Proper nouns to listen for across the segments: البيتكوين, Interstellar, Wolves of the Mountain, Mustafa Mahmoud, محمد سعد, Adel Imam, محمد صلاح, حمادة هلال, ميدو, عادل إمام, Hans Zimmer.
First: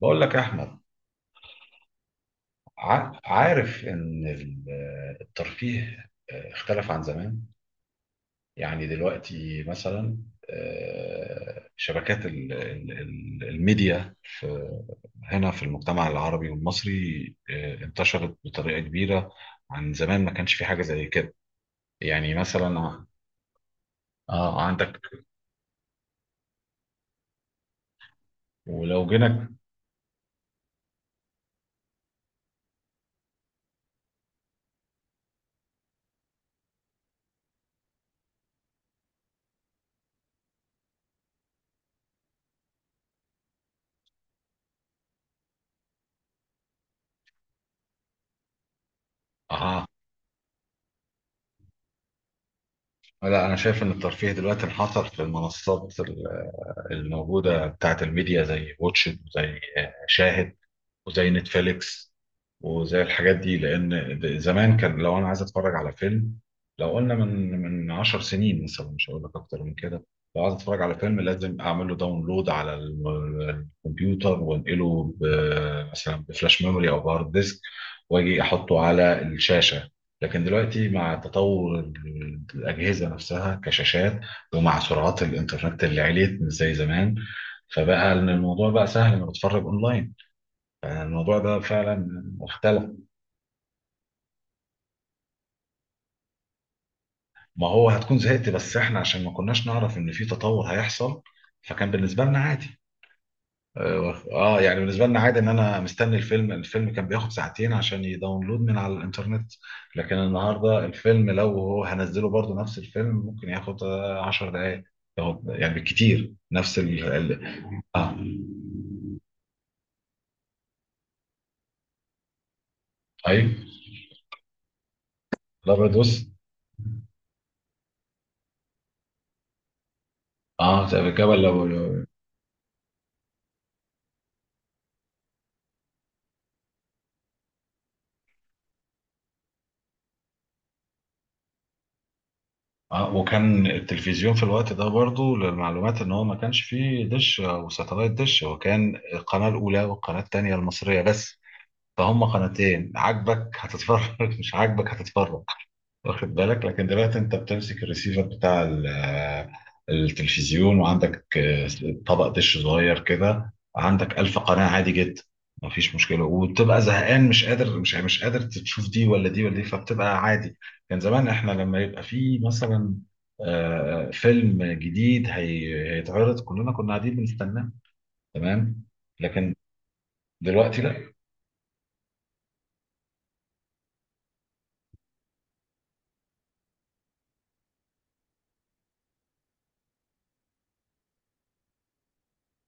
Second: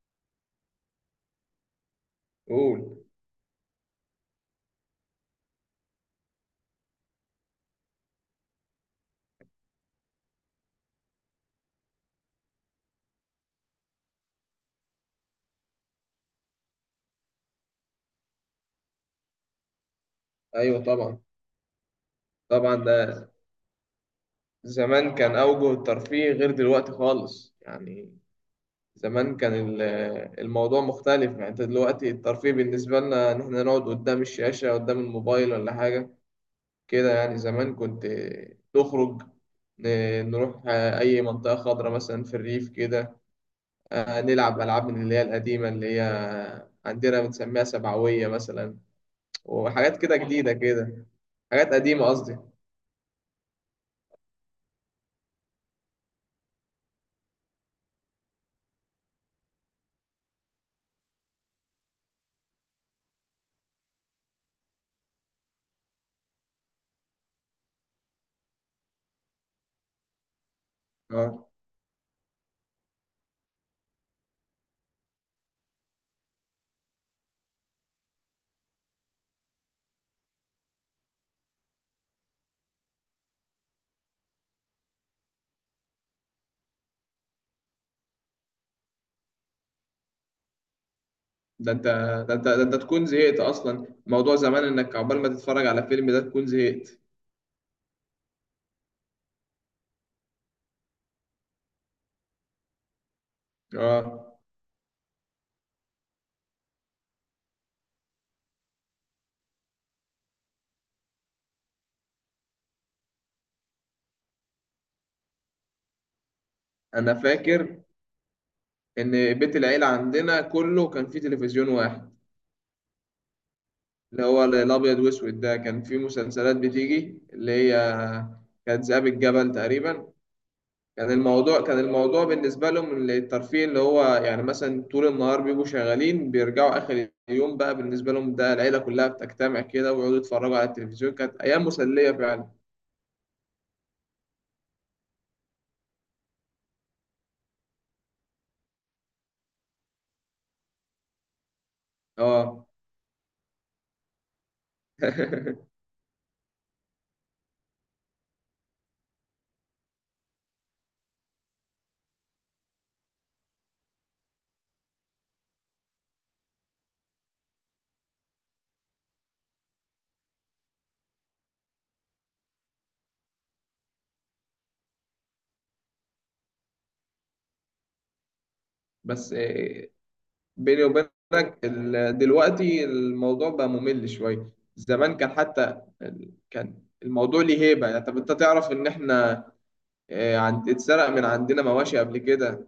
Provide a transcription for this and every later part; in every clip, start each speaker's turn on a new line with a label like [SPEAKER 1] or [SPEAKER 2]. [SPEAKER 1] بقول لك يا احمد
[SPEAKER 2] قول.
[SPEAKER 1] عارف ان الترفيه اختلف عن زمان، يعني دلوقتي مثلا شبكات الميديا في هنا في المجتمع العربي والمصري، انتشرت بطريقة كبيرة عن زمان، ما كانش في حاجة
[SPEAKER 2] ايوه
[SPEAKER 1] زي
[SPEAKER 2] طبعا،
[SPEAKER 1] كده. يعني
[SPEAKER 2] طبعا
[SPEAKER 1] مثلا
[SPEAKER 2] ده
[SPEAKER 1] عندك،
[SPEAKER 2] زمان كان اوجه الترفيه غير دلوقتي خالص يعني.
[SPEAKER 1] ولو
[SPEAKER 2] زمان كان
[SPEAKER 1] جينا
[SPEAKER 2] الموضوع مختلف، يعني انت دلوقتي الترفيه بالنسبه لنا ان احنا نقعد قدام الشاشه قدام الموبايل ولا حاجه كده يعني. زمان كنت تخرج، ن- نروح اي منطقه خضراء مثلا في الريف كده. نلعب العاب من اللي هي القديمه، اللي هي عندنا بنسميها سبعويه مثلا،
[SPEAKER 1] اه
[SPEAKER 2] وحاجات كده جديده كده. حاجات قديمه قصدي.
[SPEAKER 1] لا، انا شايف ان الترفيه دلوقتي انحصر في المنصات الموجودة بتاعت الميديا، زي واتشد وزي شاهد وزي نتفليكس وزي الحاجات دي، لان زمان كان لو انا عايز اتفرج على فيلم، لو قلنا من 10 سنين مثلا، مش هقول لك اكتر من كده، لو عايز اتفرج على فيلم
[SPEAKER 2] اه
[SPEAKER 1] لازم اعمل له داونلود على الكمبيوتر وانقله مثلا بفلاش ميموري او بهارد ديسك، واجي احطه على الشاشه. لكن دلوقتي مع تطور الاجهزه نفسها كشاشات، ومع سرعات الانترنت اللي عليت مش زي زمان، فبقى إن الموضوع بقى سهل انك تتفرج اونلاين. يعني الموضوع ده
[SPEAKER 2] ده انت
[SPEAKER 1] فعلا
[SPEAKER 2] ده انت
[SPEAKER 1] اختلف.
[SPEAKER 2] تكون زهقت اصلا. موضوع زمان انك عقبال ما تتفرج على فيلم ده تكون زهقت.
[SPEAKER 1] ما هو هتكون زهقت، بس احنا عشان ما كناش نعرف ان في تطور هيحصل، فكان بالنسبه لنا عادي. اه،
[SPEAKER 2] اه
[SPEAKER 1] يعني بالنسبه لنا عادي ان انا مستني الفيلم، الفيلم كان بياخد ساعتين عشان يداونلود من على الانترنت، لكن النهارده الفيلم لو هو هنزله برضه نفس الفيلم ممكن ياخد 10 دقائق، ياخد يعني بالكتير نفس
[SPEAKER 2] انا فاكر
[SPEAKER 1] اه.
[SPEAKER 2] ان بيت العيلة عندنا كله كان فيه تلفزيون واحد،
[SPEAKER 1] ايوه،
[SPEAKER 2] اللي هو الابيض واسود ده. كان
[SPEAKER 1] الابيض
[SPEAKER 2] فيه
[SPEAKER 1] وأسود.
[SPEAKER 2] مسلسلات بتيجي، اللي هي كانت ذئاب الجبل تقريبا.
[SPEAKER 1] اه، طب
[SPEAKER 2] كان
[SPEAKER 1] الجبل.
[SPEAKER 2] الموضوع، كان الموضوع بالنسبة لهم الترفيه اللي هو يعني مثلا طول النهار بيبقوا شغالين، بيرجعوا آخر اليوم بقى بالنسبة لهم ده العيلة كلها بتجتمع كده ويقعدوا يتفرجوا على التلفزيون. كانت أيام مسلية فعلا.
[SPEAKER 1] اه، وكان التلفزيون في الوقت ده برضو للمعلومات، ان هو ما كانش فيه دش او ساتلايت، دش هو كان القناة الاولى والقناة التانية المصرية بس، فهم
[SPEAKER 2] اه،
[SPEAKER 1] قناتين، عاجبك هتتفرج، مش عاجبك هتتفرج، واخد بالك. لكن دلوقتي انت بتمسك الريسيفر بتاع التلفزيون، وعندك طبق دش صغير كده، عندك ألف قناة عادي جدا، مفيش مشكلة، وبتبقى زهقان مش قادر مش قادر تشوف دي ولا دي ولا دي، فبتبقى عادي. كان زمان احنا لما يبقى في مثلا فيلم جديد هيتعرض كلنا كنا قاعدين بنستناه، تمام،
[SPEAKER 2] بس
[SPEAKER 1] لكن دلوقتي
[SPEAKER 2] بيني
[SPEAKER 1] لا.
[SPEAKER 2] وبينك دلوقتي الموضوع بقى ممل شوية. زمان كان حتى كان الموضوع ليه هيبة يعني. طب انت تعرف ان احنا عند اتسرق من عندنا مواشي قبل كده.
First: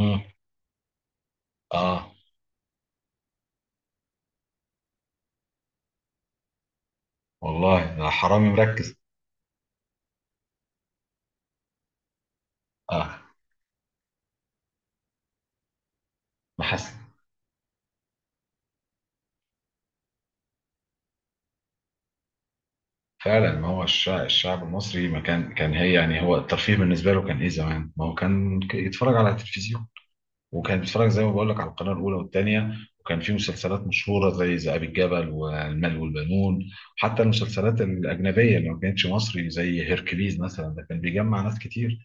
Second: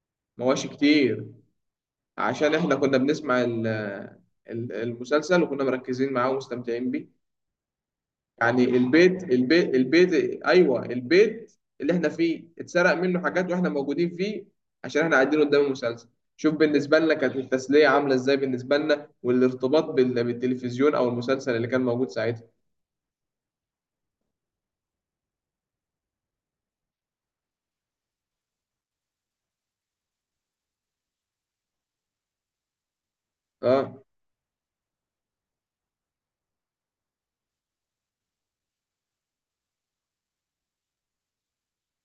[SPEAKER 1] مم.
[SPEAKER 2] مواشي كتير،
[SPEAKER 1] اه،
[SPEAKER 2] عشان احنا كنا بنسمع المسلسل، وكنا مركزين معاه ومستمتعين بيه.
[SPEAKER 1] والله أنا حرامي
[SPEAKER 2] يعني
[SPEAKER 1] مركز.
[SPEAKER 2] البيت، ايوه، البيت اللي احنا فيه اتسرق
[SPEAKER 1] اه،
[SPEAKER 2] منه حاجات واحنا موجودين فيه، عشان احنا قاعدين قدام المسلسل. شوف
[SPEAKER 1] ما حس،
[SPEAKER 2] بالنسبه لنا كانت التسليه عامله ازاي بالنسبه لنا، والارتباط بالتلفزيون او المسلسل اللي كان موجود ساعتها.
[SPEAKER 1] فعلا ما هو الشعب المصري ما كان هي يعني هو الترفيه بالنسبه له كان ايه زمان، ما هو كان يتفرج على التلفزيون، وكان بيتفرج زي ما بقول لك على القناه الاولى والثانيه، وكان في مسلسلات
[SPEAKER 2] اه
[SPEAKER 1] مشهوره زي ذئاب الجبل والمال والبنون، وحتى المسلسلات الاجنبيه اللي ما كانتش مصري زي هيركليز مثلا، ده كان بيجمع ناس كتير،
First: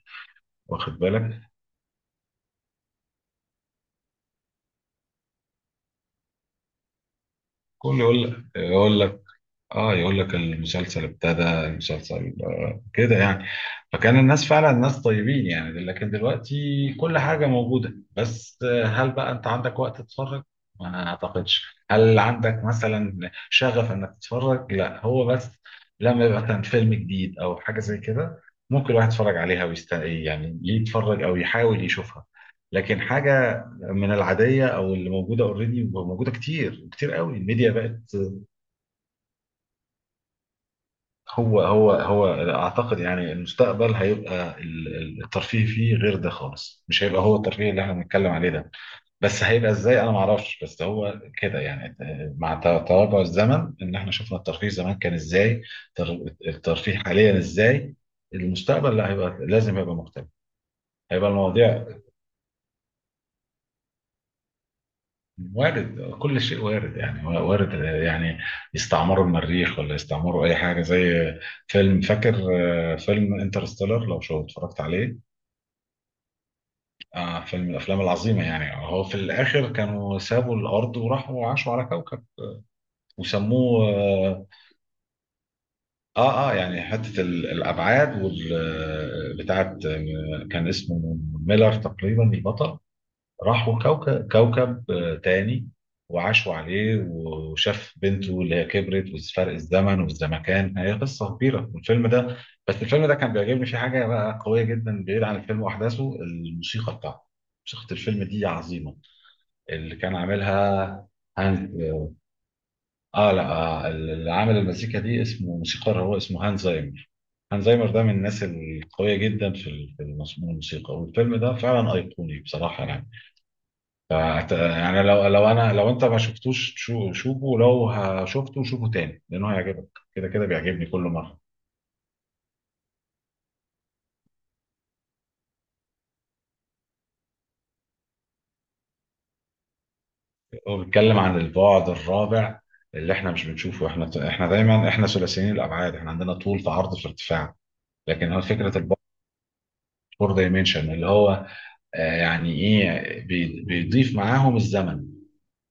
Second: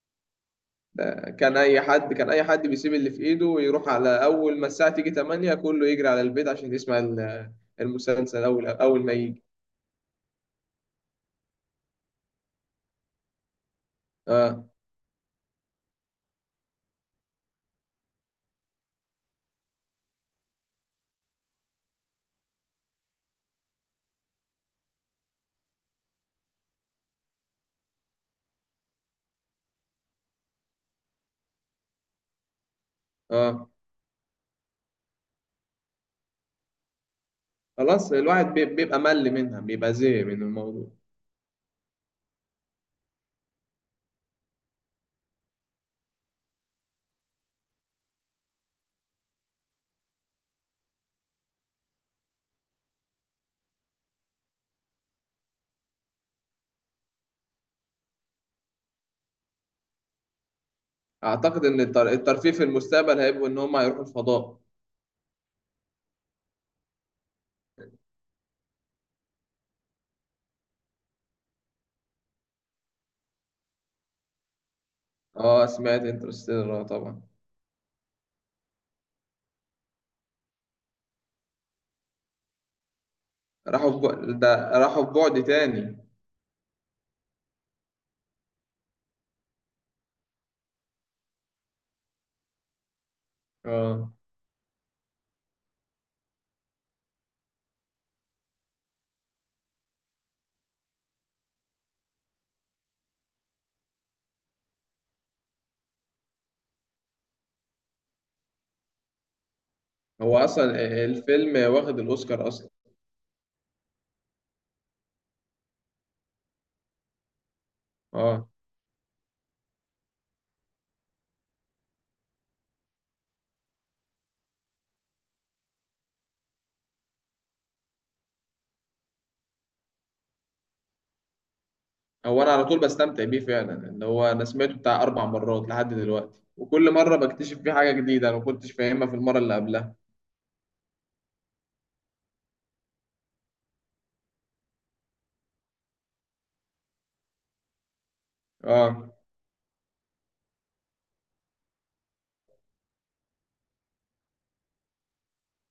[SPEAKER 1] واخد
[SPEAKER 2] ده
[SPEAKER 1] بالك.
[SPEAKER 2] كان اي حد بيسيب اللي في ايده ويروح، على اول ما الساعه تيجي 8 كله يجري على البيت عشان يسمع ال-
[SPEAKER 1] كل
[SPEAKER 2] المسلسل
[SPEAKER 1] يقول
[SPEAKER 2] اول
[SPEAKER 1] يقول
[SPEAKER 2] اول ما
[SPEAKER 1] لك،
[SPEAKER 2] يجي.
[SPEAKER 1] اه، يقول لك المسلسل ابتدى المسلسل كده يعني. فكان الناس
[SPEAKER 2] اه
[SPEAKER 1] فعلا ناس طيبين يعني، لكن دلوقتي كل حاجة موجودة، بس هل بقى انت عندك وقت تتفرج؟ ما اعتقدش. هل عندك مثلا شغف انك تتفرج؟ لا، هو بس لما يبقى مثلا فيلم جديد او حاجة زي كده ممكن الواحد يتفرج عليها ويست يعني يتفرج او يحاول يشوفها، لكن حاجة
[SPEAKER 2] اه
[SPEAKER 1] من العادية او اللي موجودة اوريدي، موجودة كتير كتير قوي، الميديا بقت.
[SPEAKER 2] خلاص الواحد بيبقى مل منها، بيبقى زهق من الموضوع.
[SPEAKER 1] هو هو هو اعتقد يعني المستقبل هيبقى الترفيه فيه غير ده خالص، مش هيبقى هو الترفيه اللي احنا بنتكلم عليه ده، بس هيبقى ازاي انا ما اعرفش، بس هو كده يعني مع تراجع الزمن ان احنا شفنا الترفيه زمان كان ازاي، الترفيه حاليا ازاي، المستقبل لا، هيبقى لازم يبقى مختلف، هيبقى
[SPEAKER 2] اعتقد ان
[SPEAKER 1] المواضيع
[SPEAKER 2] الترفيه في المستقبل هيبقوا ان هم هيروحوا الفضاء.
[SPEAKER 1] وارد، كل شيء وارد يعني، وارد يعني يستعمروا المريخ ولا يستعمروا اي حاجه زي فيلم، فاكر فيلم انترستيلر لو شو اتفرجت عليه؟
[SPEAKER 2] اه، سمعت انترستيلر، اه طبعا.
[SPEAKER 1] آه، فيلم من الافلام العظيمه يعني، هو في الاخر كانوا سابوا الارض وراحوا عاشوا على كوكب وسموه.
[SPEAKER 2] راحوا في بعد تاني.
[SPEAKER 1] اه اه، يعني حته الابعاد وال بتاعت كان اسمه ميلر تقريبا البطل، راحوا
[SPEAKER 2] اه،
[SPEAKER 1] كوكب كوكب تاني وعاشوا عليه، وشاف بنته اللي هي كبرت، وفرق الزمن والزمكان، هي قصه كبيره والفيلم ده. بس الفيلم ده كان بيعجبني فيه حاجه بقى قويه جدا، بعيد عن الفيلم واحداثه، الموسيقى بتاعته، موسيقى الفيلم دي عظيمه، اللي كان
[SPEAKER 2] هو اصلا
[SPEAKER 1] عاملها
[SPEAKER 2] الفيلم
[SPEAKER 1] هانز.
[SPEAKER 2] واخد الاوسكار اصلا.
[SPEAKER 1] اه لا، اللي عامل المزيكا دي اسمه موسيقار، هو اسمه هانز زايمر. هانز زايمر ده من الناس
[SPEAKER 2] اه،
[SPEAKER 1] القويه جدا في في الموسيقى، والفيلم ده فعلا ايقوني بصراحه يعني. يعني لو انت ما شفتوش، شوفه، لو شفته شوفه تاني لانه هيعجبك، كده كده بيعجبني كل مره.
[SPEAKER 2] هو انا على طول بستمتع بيه فعلا، اللي هو انا سمعته بتاع اربع مرات لحد دلوقتي، وكل مره بكتشف فيه حاجه جديده انا ما كنتش فاهمها في المره اللي قبلها.
[SPEAKER 1] هو بيتكلم عن البعد الرابع اللي احنا مش بنشوفه، احنا دايما ثلاثيين الابعاد، احنا عندنا طول في عرض في ارتفاع، لكن هو فكره البعد
[SPEAKER 2] اه،
[SPEAKER 1] فور دايمنشن اللي هو يعني ايه بيضيف معاهم الزمن،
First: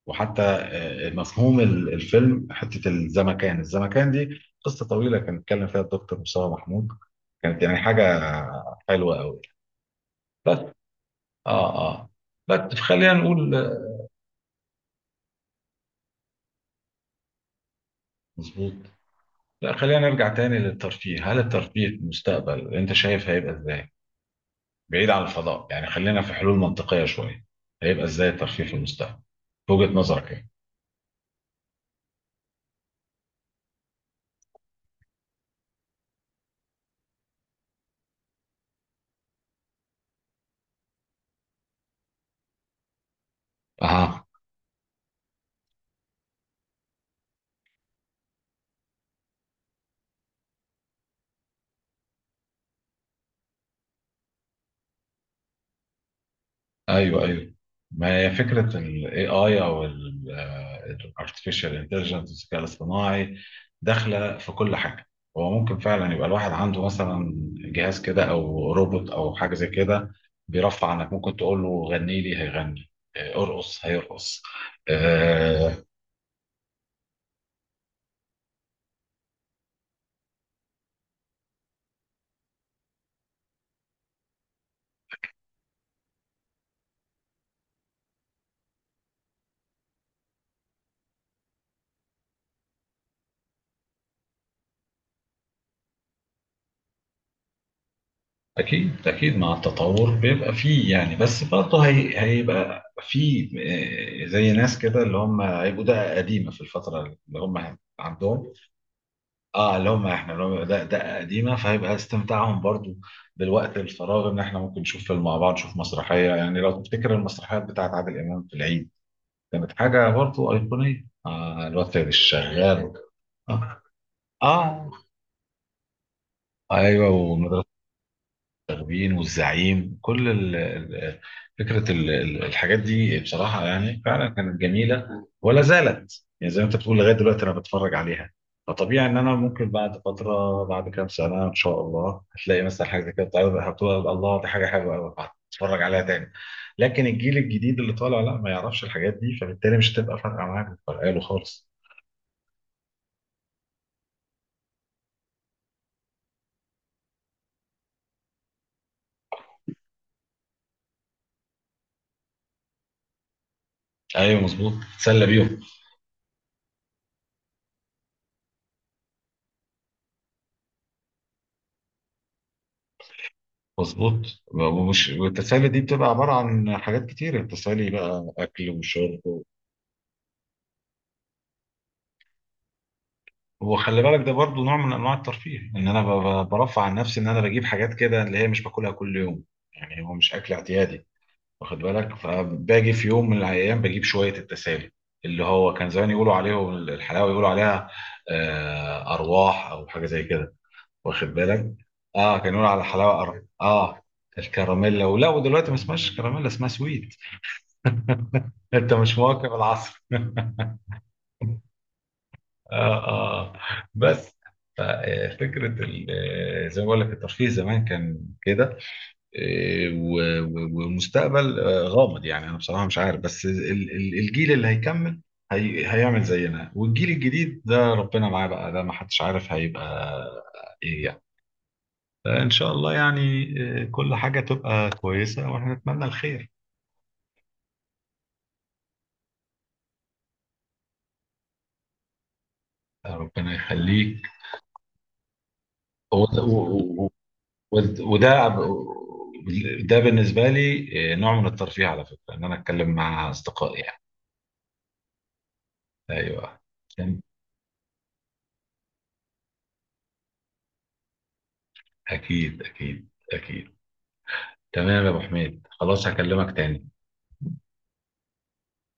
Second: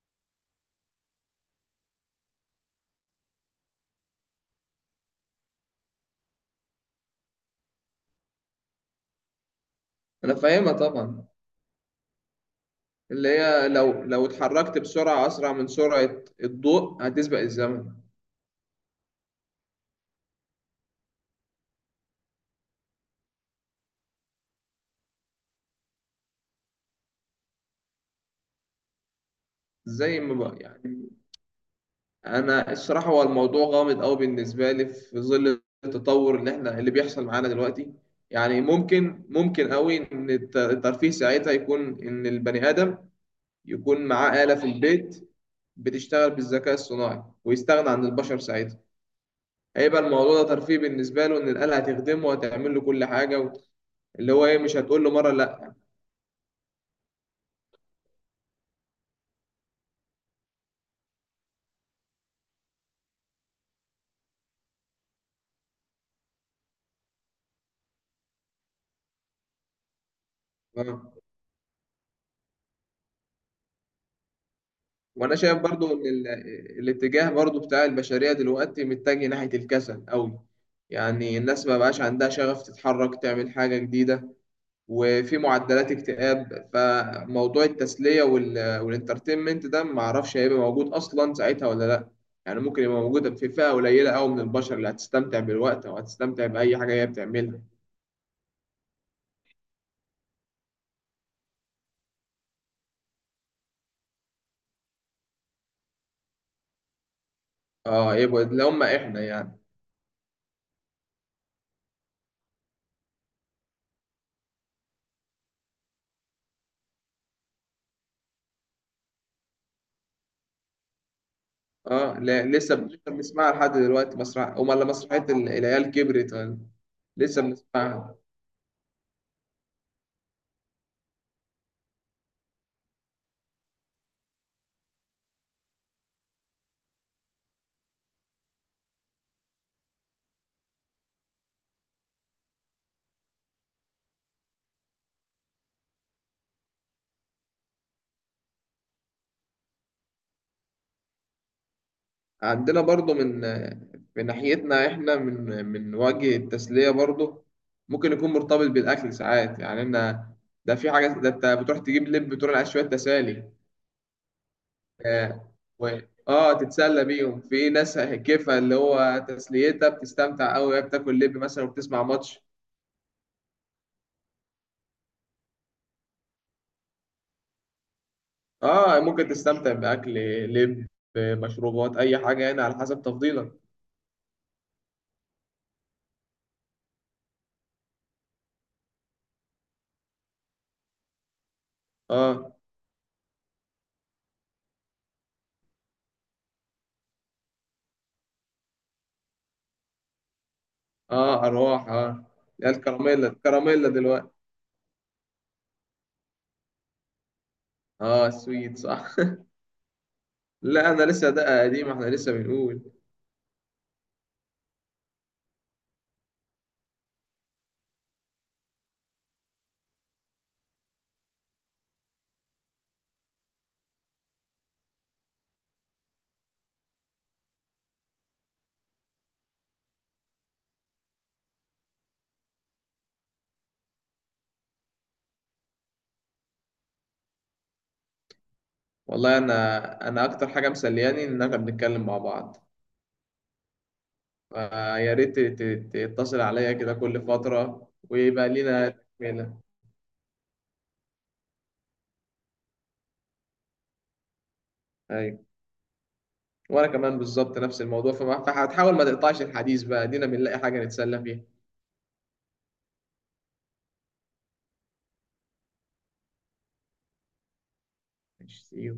[SPEAKER 1] وحتى مفهوم الفيلم حته الزمكان، الزمكان دي قصه طويله كان اتكلم فيها الدكتور مصطفى محمود، كانت يعني حاجه حلوه قوي.
[SPEAKER 2] انا
[SPEAKER 1] بس،
[SPEAKER 2] فاهمها طبعا،
[SPEAKER 1] اه اه، بس خلينا
[SPEAKER 2] اللي
[SPEAKER 1] نقول
[SPEAKER 2] هي لو اتحركت بسرعه اسرع من سرعه الضوء هتسبق الزمن.
[SPEAKER 1] مظبوط. لا، خلينا نرجع تاني للترفيه، هل الترفيه في المستقبل انت شايف هيبقى ازاي بعيد عن الفضاء يعني، خلينا في حلول منطقيه شويه، هيبقى ازاي الترفيه في المستقبل في وجهه
[SPEAKER 2] زي
[SPEAKER 1] نظرك
[SPEAKER 2] ما
[SPEAKER 1] ايه؟
[SPEAKER 2] بقى يعني، انا الصراحه هو الموضوع غامض قوي بالنسبه لي في ظل التطور اللي بيحصل معانا دلوقتي. يعني ممكن قوي ان الترفيه ساعتها يكون ان البني ادم يكون
[SPEAKER 1] اها،
[SPEAKER 2] معاه آلة في البيت بتشتغل بالذكاء الصناعي، ويستغنى عن البشر ساعتها. هيبقى الموضوع ده ترفيه بالنسبه له، ان الآلة هتخدمه وهتعمل له كل حاجه و... اللي هو ايه، مش هتقول له مره.
[SPEAKER 1] ايوه ايوه، ما هي فكره ال AI او ال Artificial Intelligence الذكاء الاصطناعي داخله في كل حاجه، هو ممكن فعلا يبقى الواحد عنده مثلا جهاز كده او روبوت او حاجه زي كده، بيرفع عنك،
[SPEAKER 2] لا،
[SPEAKER 1] ممكن تقول له غني لي هيغني، ارقص هيرقص.
[SPEAKER 2] وانا شايف
[SPEAKER 1] آه،
[SPEAKER 2] برضو ان الاتجاه برضو بتاع البشريه دلوقتي متجه ناحيه الكسل قوي. يعني الناس ما بقاش عندها شغف تتحرك تعمل حاجه جديده، وفي معدلات اكتئاب، فموضوع التسليه والانترتينمنت ده ما اعرفش هيبقى موجود اصلا ساعتها ولا لا. يعني ممكن يبقى موجود في فئه قليله قوي من البشر اللي هتستمتع بالوقت او هتستمتع باي حاجه هي بتعملها.
[SPEAKER 1] اكيد اكيد، مع التطور بيبقى فيه يعني، بس برضه هي هيبقى فيه زي ناس كده اللي هم هيبقوا ده قديمه في الفتره اللي هم
[SPEAKER 2] اه، يبقى
[SPEAKER 1] عندهم.
[SPEAKER 2] اللي هم احنا يعني.
[SPEAKER 1] اه، لو ما احنا لو ده قديمه فهيبقى استمتاعهم برضو بالوقت الفراغ ان احنا ممكن نشوف فيلم مع بعض، نشوف مسرحيه يعني، لو تفتكر المسرحيات بتاعت عادل امام في العيد كانت حاجه برضو ايقونيه، آه الوقت
[SPEAKER 2] اه لا، لسه
[SPEAKER 1] الشغال.
[SPEAKER 2] لسه بنسمعها لحد
[SPEAKER 1] اه,
[SPEAKER 2] دلوقتي، مسرح امال لا،
[SPEAKER 1] آه.
[SPEAKER 2] مسرحيه العيال كبرت ولا-.
[SPEAKER 1] ايوه.
[SPEAKER 2] لسه بنسمعها.
[SPEAKER 1] التخبين والزعيم كل فكرة الحاجات دي بصراحة يعني فعلا كانت جميلة ولا زالت يعني، زي ما انت بتقول لغاية دلوقتي انا بتفرج عليها، فطبيعي ان انا ممكن بعد فترة بعد كام سنة ان شاء الله هتلاقي مثلا حاجة زي كده بتعرض هتقول الله دي حاجة حلوة قوي، هتتفرج عليها تاني. لكن الجيل الجديد اللي طالع لا، ما يعرفش الحاجات دي، فبالتالي مش هتبقى فارقة معاه، مش فارقة له خالص.
[SPEAKER 2] عندنا برضو من ناحيتنا احنا، من وجه التسليه برضو. ممكن يكون مرتبط بالاكل ساعات، يعني انا ده في حاجه، ده انت بتروح تجيب لب، بتروح على شويه تسالي.
[SPEAKER 1] ايوه، مظبوط، تسلى
[SPEAKER 2] اه،
[SPEAKER 1] بيهم.
[SPEAKER 2] و- تتسلى بيهم. في ناس كيفها اللي هو تسليتها بتستمتع قوي وهي بتاكل لب مثلا وبتسمع ماتش.
[SPEAKER 1] مظبوط، ومش والتسالي دي بتبقى عباره عن حاجات كتير، التسالي بقى اكل
[SPEAKER 2] اه،
[SPEAKER 1] وشرب
[SPEAKER 2] ممكن
[SPEAKER 1] و-
[SPEAKER 2] تستمتع باكل لب، مشروبات، اي حاجه يعني على حسب تفضيلك.
[SPEAKER 1] وخلي بالك ده برضو نوع من انواع الترفيه، ان انا برفع عن نفسي ان انا بجيب حاجات كده اللي هي مش باكلها كل يوم، يعني هو مش اكل اعتيادي، واخد بالك،
[SPEAKER 2] اه،
[SPEAKER 1] فباجي في يوم من الايام بجيب شويه التسالي اللي هو كان زمان يقولوا عليه الحلاوه، يقولوا عليها ارواح او حاجه زي كده، واخد
[SPEAKER 2] اه
[SPEAKER 1] بالك.
[SPEAKER 2] ارواح اه.
[SPEAKER 1] اه، كانوا يقولوا
[SPEAKER 2] يا
[SPEAKER 1] على الحلاوه
[SPEAKER 2] الكراميلا
[SPEAKER 1] أر...
[SPEAKER 2] الكراميلا
[SPEAKER 1] اه
[SPEAKER 2] دلوقتي.
[SPEAKER 1] الكراميلا، ولا ودلوقتي ما اسمهاش كراميلا اسمها سويت،
[SPEAKER 2] اه السويت،
[SPEAKER 1] انت
[SPEAKER 2] صح.
[SPEAKER 1] مش مواكب العصر.
[SPEAKER 2] لا انا لسه ده قديم، احنا لسه بنقول.
[SPEAKER 1] اه اه، بس ف- فكرة زي ما بقول لك الترفيه زمان كان كده، و- و- والمستقبل غامض يعني، انا بصراحة مش عارف، بس الجيل اللي هيكمل هيعمل زينا، والجيل الجديد ده ربنا معاه بقى، ده ما حدش عارف هيبقى ايه يعني، فان شاء الله يعني كل حاجة تبقى كويسة، واحنا نتمنى الخير.
[SPEAKER 2] والله انا اكتر حاجه مسلياني ان احنا بنتكلم مع بعض.
[SPEAKER 1] ربنا يخليك.
[SPEAKER 2] آه، يا ريت تتصل عليا كده
[SPEAKER 1] هو
[SPEAKER 2] كل فتره ويبقى لينا تكمله.
[SPEAKER 1] ده بالنسبه لي نوع من الترفيه على فكره، ان انا اتكلم مع اصدقائي يعني.
[SPEAKER 2] ايوه،
[SPEAKER 1] ايوه،
[SPEAKER 2] وانا كمان
[SPEAKER 1] أكيد
[SPEAKER 2] بالظبط نفس الموضوع، فهتحاول ما تقطعش الحديث بقى، دينا بنلاقي حاجه نتسلى فيها.
[SPEAKER 1] أكيد أكيد أكيد. تمام يا أبو حميد، خلاص هكلمك تاني.
[SPEAKER 2] ماشي see you.